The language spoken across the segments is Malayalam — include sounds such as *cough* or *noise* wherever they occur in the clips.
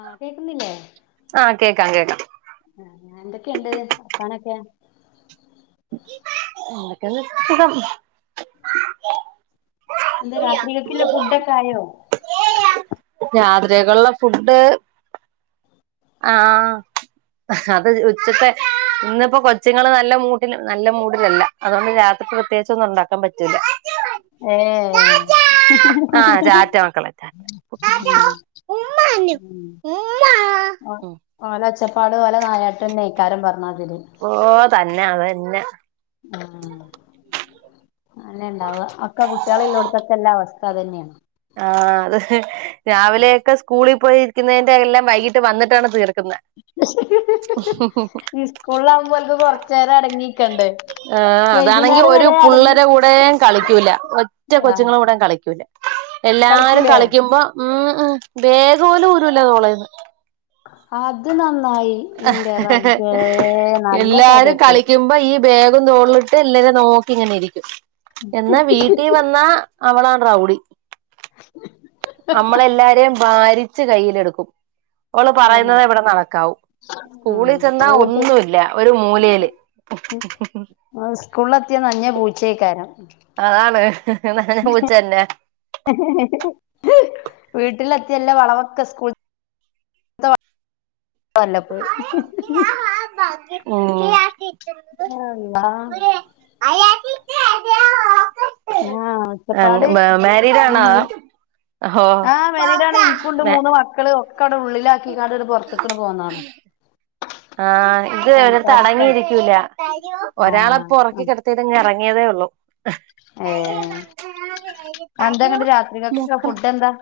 ആഹ് കേക്കുന്നില്ലേ ആഹ് കേക്കാം കേക്കാം ഏ എന്തൊക്കെയുണ്ട് വർത്താനൊക്കെ ഉ പിന്നെ സുഖം എന്താ രാത്രി കെക്ക്ല്ല ഫുഡ് ഒക്കെ ആയോ രാത്രികക്കുള്ള ഫുഡ് ആഹ് അത് ഉച്ചത്തെ ഇന്നിപ്പോ കൊച്ചുങ്ങള് നല്ല മൂടില് നല്ല മൂടിലല്ല അതുകൊണ്ട് രാത്രിക്ക് പ്രത്യേകിച്ച് ഒന്നും ഉണ്ടാക്കാൻ പറ്റൂല ഏഹ് ആഹ ചാറ്റ മക്കളേ ചാറ്റ ഉം ഉമ്മന് ഉം ഉമ്മ ഒരുാട് പല നായട്ടന്നെ ഇക്കാരം പറഞ്ഞാ ഓ തന്നെ അതന്നെ ആം അന്നെ ഉണ്ടാവ അക്ക കുട്ടികളെ ഇയോടുത്തൊക്കെ എല്ലാ അവസ്ഥ ഇത് അതന്നെയാണ് ആ അത് രാവിലെയൊക്കെ സ്കൂളിൽ പോയിരിക്കുന്നതിന്റെ എല്ലാം വൈകിട്ട് വന്നിട്ടാണ് തീർ ഈ സ്കൂളില ആകുമ്പോക്ക കൊറച്ച നേരം അടങ്ങിക്കണ്ട് ആഹ് അതാണെങ്കി വൈകുന്നേരം ഒരു വരെ അടങ്ങി പുള്ളരെ കൂടെയും കളിക്കൂല ഒറ്റ ആഹ കൊച്ചുങ്ങളെ കൂടെയും കളിക്കൂല എല്ലാരും കളിക്കുമ്പോ ഉം ഉം ഉം ബേഗ് പോലും ഊരുല്ല തോളേന്ന് അത് ന നല്ല എല്ലാരും കഥേപ്പ് കളിക്കുമ്പോ ഈ ബേഗും തോളിലിട്ട് എല്ലര നോക്കി പിങ്ങനെ ഇരിക്കും എന്നാ വീട്ടി വന്നാ അവളാണ് റൗഡി *unintelligible* നമ്മള എല്ലാരെയും ഭാരിച്ച് കയ്യിലെടുക്കും അവള് ആല്ലെ പറയുന്നത് ഇവിടെ നടക്കാവൂ ഉ സ്കൂളിൽ ചെന്നാ പോട്ട് ഒന്നുമില്ല ഒരു മൂലയില് സ്കൂളിത്തിയ അഞ്ഞ പൂച്ചേക്കാരം അതാണ് ഹ് ഹ് നനഞ്ഞ പൂച്ച തന്നെ *unintelligible* വീട്ടിലെത്തി എല്ല വളവൊക്കെ സ്കൂൾത്ത വ വല്ലപോയി ഹമ് ആള്ളാഹ് ഉം അഹ് മാരീഡാണോ ഹോ പോക്കാ കട ഉള്ളിത്ത കിഗടിട്ട് പുൊറത്തക്ക പോന്നാ ആഹ് ഇത് ഒടുത്ത് അടങ്ങിയിരിക്കൂല ഒരാളപ്പോ ഉറക്കി കിടത്തി ഇറങ്ങി റങ്ങിയതേ ഉള്ളു ഏ എന്താങ്ങട്ട ഉള്ളൂ രാത്രികൾക്ക് ഫുഡ് എന്താ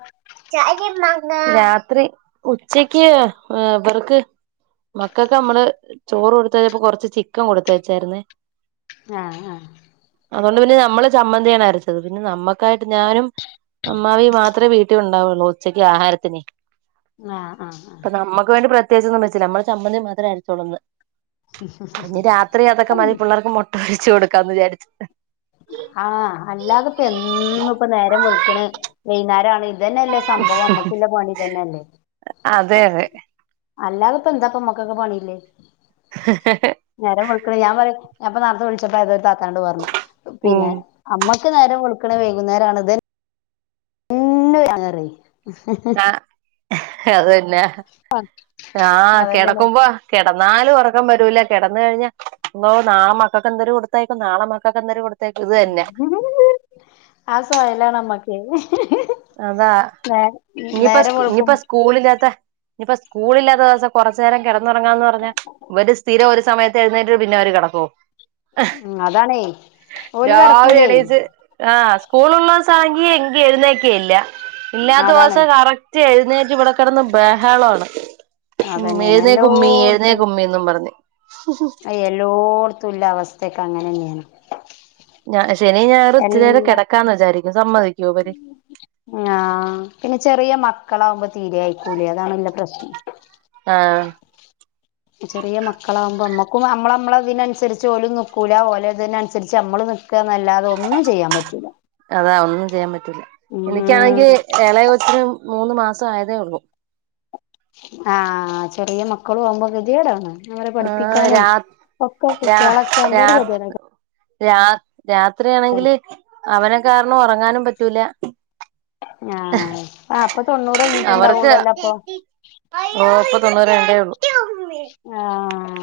രാത്രി ഉച്ചക്ക് ഇവർക്ക് മക്കൾക്ക് നമ്മള് ചോറ് കൊടുത്തച്ചപ്പോ കൊറച്ച് ചിക്കൻ കൊടുത്ത വച്ചായിുന്നേ ആഹ് ആഹ്. അതുകൊണ്ട് പിന്നെ നമ്മള് ചമ്മന്തിയാണ് അരച്ചത് പിന്നെ നമ്മുക്കായിട്ട് ഞാനും അമ്മായും മാത്രമേ വീ കു ഉണ്ടാവുള്ള ഉച്ചക്ക് ആഹാരത്തിന് ആഹ് ആഹ് അപ്പ ആഹ് നമ്മുക്ക് വേണ്ടി പ്രത്യേകിച്ച് വ നമ്മളുടെ ചമ്മന്തി മാത്രം ആയിച്ചോളന്ന് അ രാത്രി അതൊക്കെ മതി പിള്ളേർക്ക് മോട്ട വച്ച കൊടുക്കാന്ന് വിചാരിച്ചു ആഹ് അല്ലാതെ ഇപ്പ എന്ന ഇപ്പ നേരം വെളുക്കണ് വൈകുന്നേരം അ തന്നെയല്ലേ സംഭവം അമ്മുക്കല്ല പണി തന്നെയല്ലേ അതെ അതെ അല്ലാതപ്പ എന്താപ്പമ്മക്കൊക്കെ പണിയില്ലേ നേരം വെളുക്കാ ഞാൻ പറയും. അപ്പൊംത്തത്തെ വിളിച്ചപ്പോ തൊ പറു പിന്നെ ഉം അമ്മ നേരം വെളുക്കണ വൈകുന്നേര ആണത്. പിന്നെ ഹ് ഹ ഹ അതെ ആഹ് അതന്നെയാണ് കിടക്കുമ്പോ കിടന്നാല് ഉറക്കാൻ പറ്റ കിടന്ന് കഴിഞ്ഞോ നാളെ മക്കൾക്ക് എന്തര് കൊടുത്തായിക്കും നാളെ മക്കൊക്ക് എന്തര് കൊടു ആസയലാണമ്മക്ക് അതാ ഇനിയിപ്പ നേരം വെളുക്കും ഇനിയിപ്പ സ്കൂളില്ലാത്ത ഇപ്പൊ സ്കൂളില്ലാത്ത ദിവസം കൊറച്ച് നേരം കെട റങ്ങന്ന് പറഞ്ഞ ഇവര് സ്ഥിരം ഒരു സമയത്ത് എഴുന്നേറ്റ് പിന്നെ അവര് കിടക്കുമോ ഉം അതാണേ ഓല് രാവിലെ കെടക്കൂലേ എണീച്ച് ആ് സ്കൂളുള്ള ദിവസാണെങ്കി എങ്കി എഴുന്നേ ക്കല്ല ഇല്ലാത്ത അതാണ് ദിവസം കറക്റ്റ് എഴുന്നേറ്റ് ഇവിടെ കിടന്ന് ബഹാളണ് ഉ അതന്നെയാണ് എഴുന്നേ കുമ്മി എഴുന്നേ എല്ലോടത്തും കുമ്മി പറഞ്ഞ് എല്ലോടത്തും ഉള്ള അവസ്ഥയൊക്കെ അങ്ങനെ തന്നെയാണ് ഞാ ശനി ഞായറും ഇത്തിരി നേരം എല്ലാ കെടക്കാന്ന് വിചാരിക്കും. സമ്മതി ആഹ് പിന്നെ ചെറിയ മക്കളാവുമ്പോ തീരെയക്കൂലേ അതാണല്ല പ്രശ്നം. ആഹ് ചെറിയ മക്കളാകുമ്പോ നമ്മക്കും നമ്മള നമ്മള അതിനനുസരിച്ച് ഓലും നക്കൂല ഓലെ ഇതിനനുസരിച്ച് നമ്മള് ന നല്ലാതെ ഒന്നും ചെയ്യാൻ പറ്റൂല. അതാ ഒന്നും ചെയ്യാൻ പറ്റും റ്റുല എനിക്കാണെങ്കിൽ ഉം ഏളയ കൊച്ചിന് മൂന്ന് മാസ് ആയതേ ഉള്ളൂ ആ ചെറിയ മക്കള് പോവുമ്പോ ഗതികേടാണ് അവരെ ആഹ് പഠിപ്പിക്കാനും രാ ഒക്കെ രാ കുട്ടികളൊക്കെ എന്റെ ഒരു രാ ഗതിയാണ് രാ രാത്രിയാണെങ്കിൽ അവന- കാരണം ഉറങ്ങാനും പറ്റൂല ആ ആ അപ്പൊ തൊണ്ണൂറ് അവർക്ക് കഴിഞ്ഞിട്ട്ണ്ടാവുള്ളുല്ല അപ്പൊ ഓ ഇപ്പൊ തൊണ്ണൂറ് രണ്ടേ ഉള്ളൂ ആ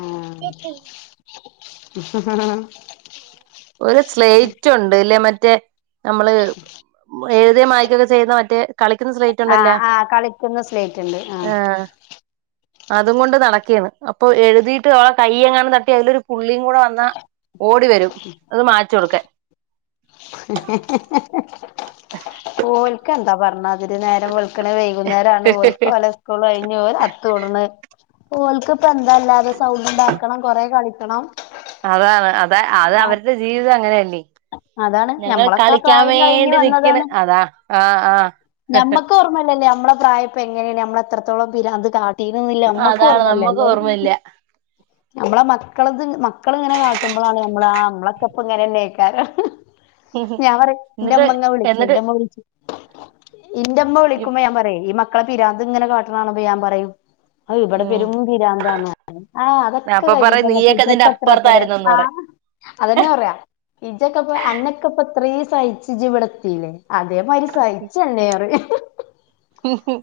*unintelligible* ഹ ഹ ഒരു സ്ലേറ്റ് ഉണ്ട് ഇല്ലേ മറ്റ- ത്തെ *unintelligible* നമ്മള് ഏത മക്കൊ *unintelligible* ക്കെ ചെയ്ത മ ത്തെ *unintelligible* ആ ആ കളിക്കുന്ന സ്ലേറ്റ് ഉണ്ട് ആ ആഹ് അതും കൊണ്ട് നടക്കിയാണ് അപ്പൊ എഴുതിട്ട് അവളെ കൈ എങ്ങാനും തട്ടി അതിലൊരു പുള്ളിയും കൂടെ വന്നാ ഓടി വരും അത് മായിച്ച് കൊടുക്കാൻ *unintelligible* ഓല്‍ക്കെന്താ ത്തപറഞ്ഞ അവര് നേരം വെളിക്കണ വൈകുന്നേരം ആണ് ഓലിക്ക ഓല സ്കൂൾ കഴിഞ്ഞ് ഓല ഒത്ത്കൂടണ് ഓൾക്ക് ഇപ്പ എന്താല്ല സൗണ്ട് ഉണ്ടാക്കണം കൊറെ കളി ക്കണം അതാണ് അത അത് അവരുടെ ജീവിതം അങ്ങനെയല്ലേ. അതാണ് ഞങ്ങൾ ഞമ്മളൊക്കെ ആ കളിക്കാൻ പ്രായം കഴിഞ്ഞ് വേണ്ടി നിക്കണ് വന്നതാണ് അതാ. ആ ആ ഞമ്മക്ക് ഓർമ്മല്ലല്ലേ നമ്മള പ്രായ എങ്ങനെയാണ് നമ്മ എത്രോളം പിരാന്ത്‌ കാ ട്ടിന്നില്ല നമ്മക്കും അതാണ് നമ്മക്ക് ഓർമ്മല്ലല്ലേ ഓർമ്മയില്ല നമ്മളെ മക്കള മക്കളിങ്ങനെ കാട്ടുമ്പോഴാണ് നമ്മള നമ്മളെ പ്പ ഇങ്ങനെന്ന കേക്കാരം ഞാൻ പറ എന്നിട്ട് എന്റെമ്മങ്ങ വിളിക്കു എന്നിട്ട് എന്റെമ്മ വിളിച്ചു ഇന്റെമ്മ വിളിക്കുമ്പോ ഞാൻ പറയും ഈ മ ക്ക പിരാന്ത് ഇങ്ങനെ കാട്ടണാകാണുമ്പൊ ഞൻ പറയും ഇവിടെ ഉം പെരുംപിരാന്താന്ന് ആ അതൊക്കെ അപ്പൊ പറയും നീയൊക്കെ കഴിഞ്ഞിട്ട് ഇതിന്റെ അപ്പുറത്തായിരുന്നന്ന് *inaudible* ആ പറയും അതെന്നെയാ പറയാ ഇജക്കപ്പ അനക്കപ്പ ത്രീ സഹിച്ചു ജിവിടത്തില്ലേ അതേമാതിരി സഹി ചെഅല്ലെ *unintelligible* ഊഹും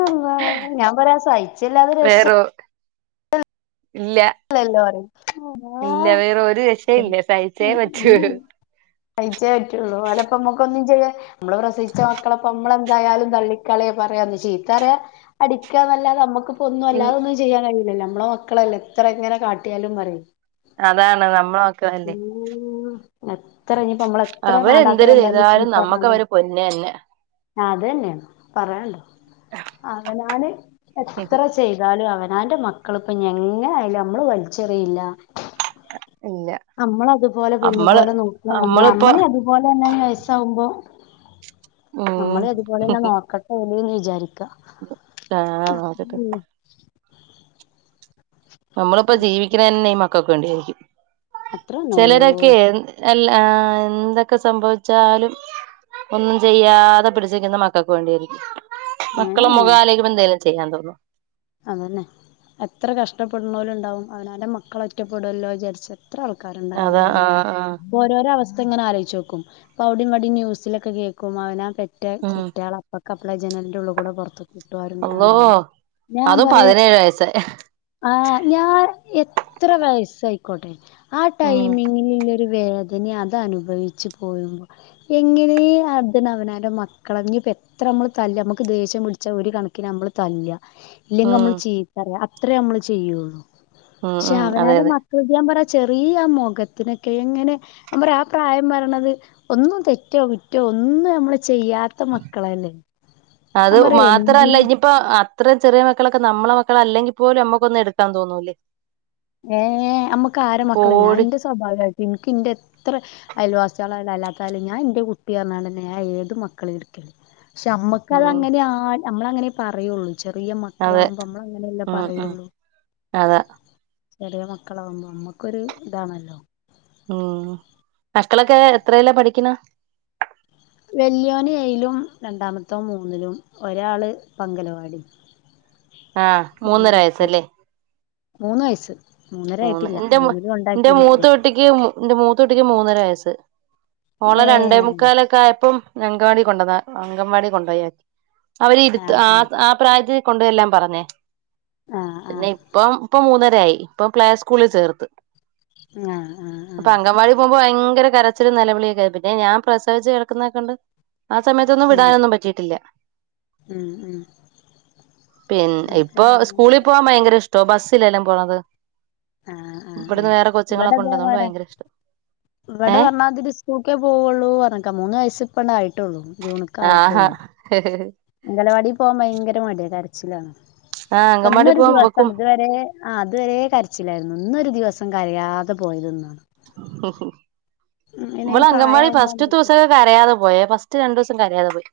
അള്ളാ ഞാൻ പറയാ സഹിച്ചല്ലാതെ രക്ഷ വേറോ *unintelligible* ഇല്ല ഇല്ല വേറെ ഒരു രക്ഷയില്ല സഹിച്ചേ പറ്റൂ *unintelligible* സഹിച്ചേ പറ്റുള്ളൂ ഓലെ പ്പംനമ്മുക്കൊന്നും ചെയ്യ മ്മള് പ്രസവിച്ച മക്കളപ്പ നമ്മള ന്തായാലും തള്ളിക്കളയ പറയാ ചീത്തറയ അടിക്കാന്നല്ലാതെ നമ്മുക്ക് ഒന്നും ഇൽ അല്ലാതൊന്നും ചെയ്യാൻ കയില്ലല്ലോ മ്മ മ്മള മക്കളല്ലേ ഇത്ര ഇങ്ങനെ കാട്ടിയാലും പറയും അതാണ് നമ്മളൊക്കെല്ലേ ഉം എത്ര ഇനിയിപ്പോ നമ്മള് എത്ര മാണ്ടാത്ത അവര്ന്തരു കണ്ടാലും ചെയ്താലും നമ്മുക്ക് അവര് പൊന്ന് ന്നെ ഞ്ഞാതന്നെ പറയാൻണ്ടോ അവനാന് എത്ര ചെയ്താലും അവൻ ഞാന്റെ മക്കളിപ്പ ഞങ്ങങ്ങനെ ല്ല നമ്മള് വലിച്ചെറിയില്ല *inaudible* നമ്മളതുപോലെ നമ്മള് പൊന്നുപോലെ നോക്കുമ്മ *unintelligible* നമ്മളിപ്പോ നമ്മളി അതുപോലെന്നെ വയസ്സാവുമ്പോ ഉം നമ്മളെ അതുപോലെതന്നെ നോക്കട്ടെ *unintelligible* ജാരി ആ നോക്കട്ട് നമ്മളിപ്പോ ജീവിക്കണന്നെ ഇ മ ക്ക കൊണ്ടേയിരിക്കും അത്ര തന്നെള്ളൂ ചെലരൊക്കെ *unintelligible* അല്ല ആ എന്തൊക്കെ സംഭവിച്ചാലും ഒന്നും ചെയ്യാതെ പിടിച്ചുനിക്കുന്ന മക്കൾക്ക് വേണ്ടിയായിരിക്കും അങ്ങനെ മക്കളെ തന്നെയാണ് മുഖാലോചിക്കുമ്പന്തൽ *unintelligible* ചെയ്യാൻ തോന്നു അതന്നെ എത്ര കഷ്ടപ്പെടുന്നോരുംണ്ടാവും അവനാന്റെന് മക്കള ഒറ്റപ്പെടുല്ലോ വിജാരിച്ച് ത്ര ആൾക്കാരുണ്ട് അങ്ങനെ അതാ കഴിയുന്ന ആഹ് ആഹ് ഓരോരോ അവസ് എങ്ങനെ ആലോയിച്ചു നോക്കും പ്പഅവിടെം ഇവിടെം ന്യൂസിലൊക്കെ കേൾക്കും അവനാ പെട്ടെന്ന് ന്റെ ഉം കുട്ട്യേൾ *unintelligible* *unintelligible* ജനലിന്റുള്ളിക്കൂടെ പൊറത്ത് വിട്ടൊ ആരും അള്ളോ കാണാതെ ഞാൻ അതും പറയാ പതിനേഴ് വയസ്സ് ആ ഞാൻ എത്ര വയസ്സായിക്കോട്ടെ ആ ഉം ടൈമിങ്ങിനില്ലെ ഒരു വേദനയത് അനുഭവിച്ച് പോരുമ്പോ എങ്ങനേ അതിനവനാന്റെ മക്കളെ ഇഞ്ഞി ഇപ്പോ എത്ര നമ്മള് തല്ല നമുക്ക് ദേഷ്യം പിടിച്ചാ ഒരു കണക്കിന് നമ്മള് തല്ല്യ ഇല്ലെങ്കി ഉം നമ്മള് ചീത്ത പറയും അ അത്രേ നമ്മള് ചെയ്യുള്ളൂ ഉം പക്ഷെ ഉം അതെ അവനാന്റെ അതെ മക്കളെത് ഞാൻ പറ ചെറിയ ആ മുഖത്തിനൊക്കെ എങ്ങനെ ഞാൻ പറയാ ആ പ്രായം വരണത് ഒന്നും തെറ്റോ കുറ്റോ ഒന്നും നമ്മള് ചെയ്യാത്ത മക്കളല്ലേ ഞാൻ പറയാ എന്തിനാ ഇത്രയും ചെറിയ മക്കളൊക്കെ നമ്മളെ മക്കളല്ലെങ്കി പോലും നമ്മുക്കൊന്ന് എടുക്കാൻ തോന്നൂല്ലേ ഏ ഞമ്മക്ക് ആര മക്കള ഞാൻ പോടി എന്റെ സ്വഭവാട്ടെ ഇനിക്ക് എന്റെ എത്ര അയൽവാസികളായാലും അല്ലാത്തായാലും ഞാൻ എൻ്റെ കുട്ടി പറഞ്ഞാ ഏത് മക്കളേം എടുക്കല് പക്ഷെ നമ്മുക്ക് ഉം അതങ്ങനെ ആ നമ്മള് അങ്ങനെ പറയുള്ളൂ ചെറിയ അതെ മക്കളാാവുമ്പോ നമ്മള് അങ്ങനെല്ലേ ഉം ഉം പറയുള്ളൂ അതാ ചെറിയ മക്കളാവുമ്പോ നമ്മുക്കൊരു ഇതാണല്ലോ ഉം മക്കളൊക്കെ എത്രയിലാ പഠിക്കണ് വല്യോന് ഏഴിലും രണ്ടാമത്തോൻ മൂന്നിലും ഒരാള് ഇപ്പം അങ്കലവാടി ആഹ് മൂന്നര വയസ്സല്ലേ മൂന്ന് വയസ്സ് മൂന്നര മൂന്ന് ആയിട്ടില്ല എന്റെ മൂന്നില് എന്റെ കൊണ്ടാക്കീന് ഇപ്പൊ ഞാൻ മൂത്തകുട്ടിക്ക് എന്റെ മൂത്ത മൂത്ത കുട്ടിക്ക് മൂന്നര വയസ്സ് ഓളെ ഏ രണ്ടേ മുക്കാലൊക്കെ ആയപ്പം അങ്കവാടി കൊണ്ടന്ന അങ്കംവാടി കൊണ്ടോയാക്കി അവര് ഇരുത്തോ ആ ആ പ്രായത്തില് കൊണ്ട് ചെല്ലാൻ പറഞ്ഞേ ആ ആ ആ പിന്നെ ഇപ്പം ഇപ്പൊ മൂന്നര ആയി ഇപ്പം പ്ലേ സ്കൂളിൽ ചേർത്ത് ആ ആ ആ അപ്പൊ അങ്കൻവാടി പോകുമ്പോ ഭയങ്കര കരച്ചിലും നിലവിളിയൊക്കെ ആയി. പിന്നെ ഞാൻ പ്രസവിച്ച് കിടക്കുന്നക്കെകൊണ്ട് ആ സമയത്തൊന്നും ഉം വിടാനൊന്നും പറ്റിയിട്ടില്ല ഉം ഉം പിന്നെ ഇതിപ്പോ ഇപ്പൊ ഞാന് സ്കൂളിൽ പോവാൻ ഭയങ്കര ഇഷ് ത്തോ ബസ്സിലെല്ലാം പോണത് ആ ആ ആ ഇവിടുന്ന് വേറെ കൊച്ചുങ്ങളൊക്കെ ഉണ്ട് അതുകൊണ്ട് ഇവിടെതേപോലെ ഭയങ്കര ഇഷ്ടം വിടെ ഏഹ് പറഞ്ഞാതിരി സ്കൂൾക്കേ പോവുള്ളൂ പറഞ്ക്ക മൂന്ന് വയസി പ്പണ്ടയിട് ആ ഹാ അംഗലവാടി പോക ഭയങ്കര മടിയ കരച്ചിലാ ആ അങ്കൻവാടി ഇപ്പന്നൊരു പോവാൻ ഇവക്കും ദിവസാണ് തുവരെ ആ തുവരെ കരച്ചിലായിരുന്നു ഇന്നൊരു ദിവസം കരയാതെ പോയത് ന്നാ ഹ് ഹ് പിന്നെ ഈ ഇവള് അംഗൻവാടി പ്രായാവുമ്പോ ഫസ്റ്റ് നമ്മക്ക് തുൂസൊകെ കരയാതെ പോയ ഫസ്റ്റ് റ്റ രണ്ടുസം കരയാതെ പോയി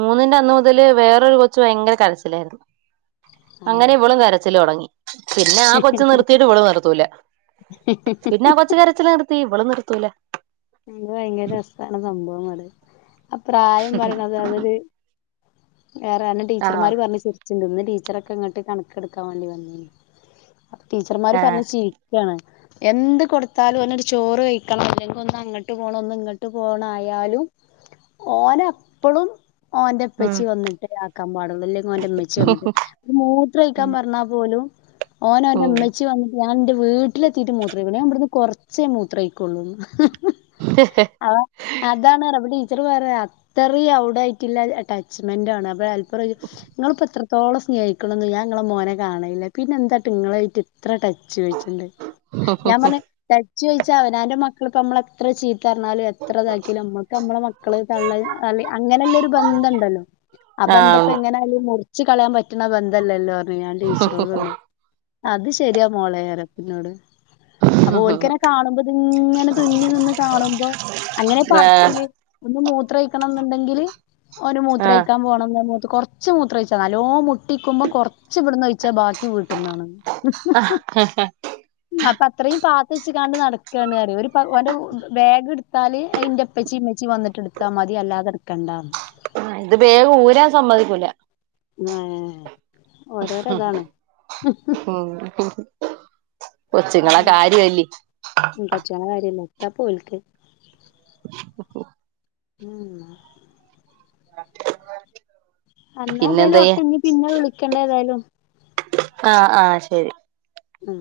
മൂന്നിന്റെ അന്ന് മുതല് വേറൊരു കൊച്ചു ഭയങ്കര കരച്ചിലായിരുന്നു ആഹ് അങ്ങനെ ഇവളും കരച്ചിലൊടങ്ങി പിന്നെ ആ കൊച്ച നിർത്തിയിട്ട് ഇവളും നിർത്തൂല പിന്നെ ആ കൊച്ച ചില് നിർത്തി വെള് നിർത്തൂല അയ്ന് ഭയങ്കര രസാണ് സംഭവം അടെ അപ്രായം പറേണത് അത് അവര് വേറെ അവന്റെ ആഹ് ടീച്ചർമാര് പറഞ്ഞു ചിരിച്ചിണ്ടിന്ന് ടീച്ചറൊക്കെ ഇങ്ങട്ട് കണക്കെടുക്കാൻ വേണ്ടി വന്നിന്നു അപ്പ ടീച്ചർമാര് ആഹ് പറഞ്ഞ് ചീയിപ്പിക്കാണ് എന്ത് കൊടുത്താലും ഓനൊരു ചോറ് കഴിക്കണംെ ഒന്നങ്ങട്ട് പോണു ഒന്ന് ഇങ്ങട്ട് പോണായാലും ഓനപ്പളും ഉം ഓന്റെപ്പച്ചി വന്നട്ടല്ലെ ആക്കാൻപാടുള്ളൂ ഇല്ലെങ്കി ഓന്റെ ഇമ്മച്ചി വന്നട്ട് ഒരു മൂത്രൊഴിക്കാൻ ഉം പറഞ്ഞാ പോലും ഓനോന്റെമ്മച്ചി വന്നിട്ട് ഞാൻ ന്റെ വീട്ടിലെത്തിയിട്ട് മൂത്രക്കു ഞാൻവിടുന്ന് കുറച്ചേ മൂത്രയ്ക്കൊള്ളൂ ന്ന് ഹ അവ അതാണ് റപടി ചെറ് പറയാ ത്ര വേറെ അത്രേം അവിടായിട്ടുള്ള അറ്റാച്ച്മെന്റാണ് അപ്പോൾ ഹെൽപ്‌റോയ്ച്ചു നിങ്ങളിപ്പൊത്രത്തോളം സ്നേഹിക്കണെ ന്നും ഞാൻ നിങ്ങളെ മോനെ കാണയില്ല പിന്നെന്തായിട്ട് ങ്ങൊളായ്ട്ട് ത്ര ടച്ച് ചോയ് ച്ചിുണ്ട് ഞാൻ പറഞ്ഞ ചോദിച്ചാ അവനാന്റെ മക് ക്കൾ പ്പൊ മ്മളെത്ര ചീത് എത്തർഞ്ഞാലും എത്ര ഇതാക്കില് അമ്മക്കമ്മളെ മക്കള് തള്ളനെ അല്ലേ അങ്ങനെല്ലൊരു ബന്ധണ്ടല്ലോ ആ ആഹ് ബന്ധപ്പെങ്ങനായാലും മുർ ച്ച് കളയാൻ പറ്റ്ണ ബന്ധല്ലല്ലോ അത് അയാള്‌ *unintelligible* അത് ശരിയാ മോളയരത്തിനോട് അപ്പൊ ഓൽക്കന്നെ കാണുമ്പോത്ങ്ങനെ തുന്നി നിന്ന് കാണുമ്പോ അങ്ങനെ പറച്ചില് ഒന്ന് മൂത്രണം ഉണ്ടെങ്കില് ഒരു മൂത്രം ആഹ് ഒഴിക്കാൻപോണ നെന്ന് കുറച്ച് മൂത്ര ഒഴിച്ച നാലോ മൂ കുട്ടിക്കൊ്പോം കൊറച്ചു ഇവിടന്ന് വഴിച്ചാ ബാക്കി വീട്ടന്നാണ് അപ്പ അത്രേയും പാത്ത വെച്ച് കാണ്ട് നടക്കയാണ് അറിയ ഒരു എന്റെ ബാഗ് എടുത്താല് അതിന്റെപ്പച്ചി ഇമ്മച്ചി വന്നിട്ട് എടുത്താ മതി അല്ലാതെ എടുക്കണ്ട ആ ഇത് വേഗം ഊരാൻ സമ്മതിക്കൂല ആ ഓരോരതാണ് ഉം കൊച്ചുങ്ങളെ കാര്യല്ലേ തപ്പോഴക്ക് *unintelligible* ഉം അല്ലാ എതായാലും ഒക്കെ പിന്നെന്തയ്യാ ഇനി പിന്നെ വിളിക്കണ്ട ഏതായാലും ആആ ശരി ഉ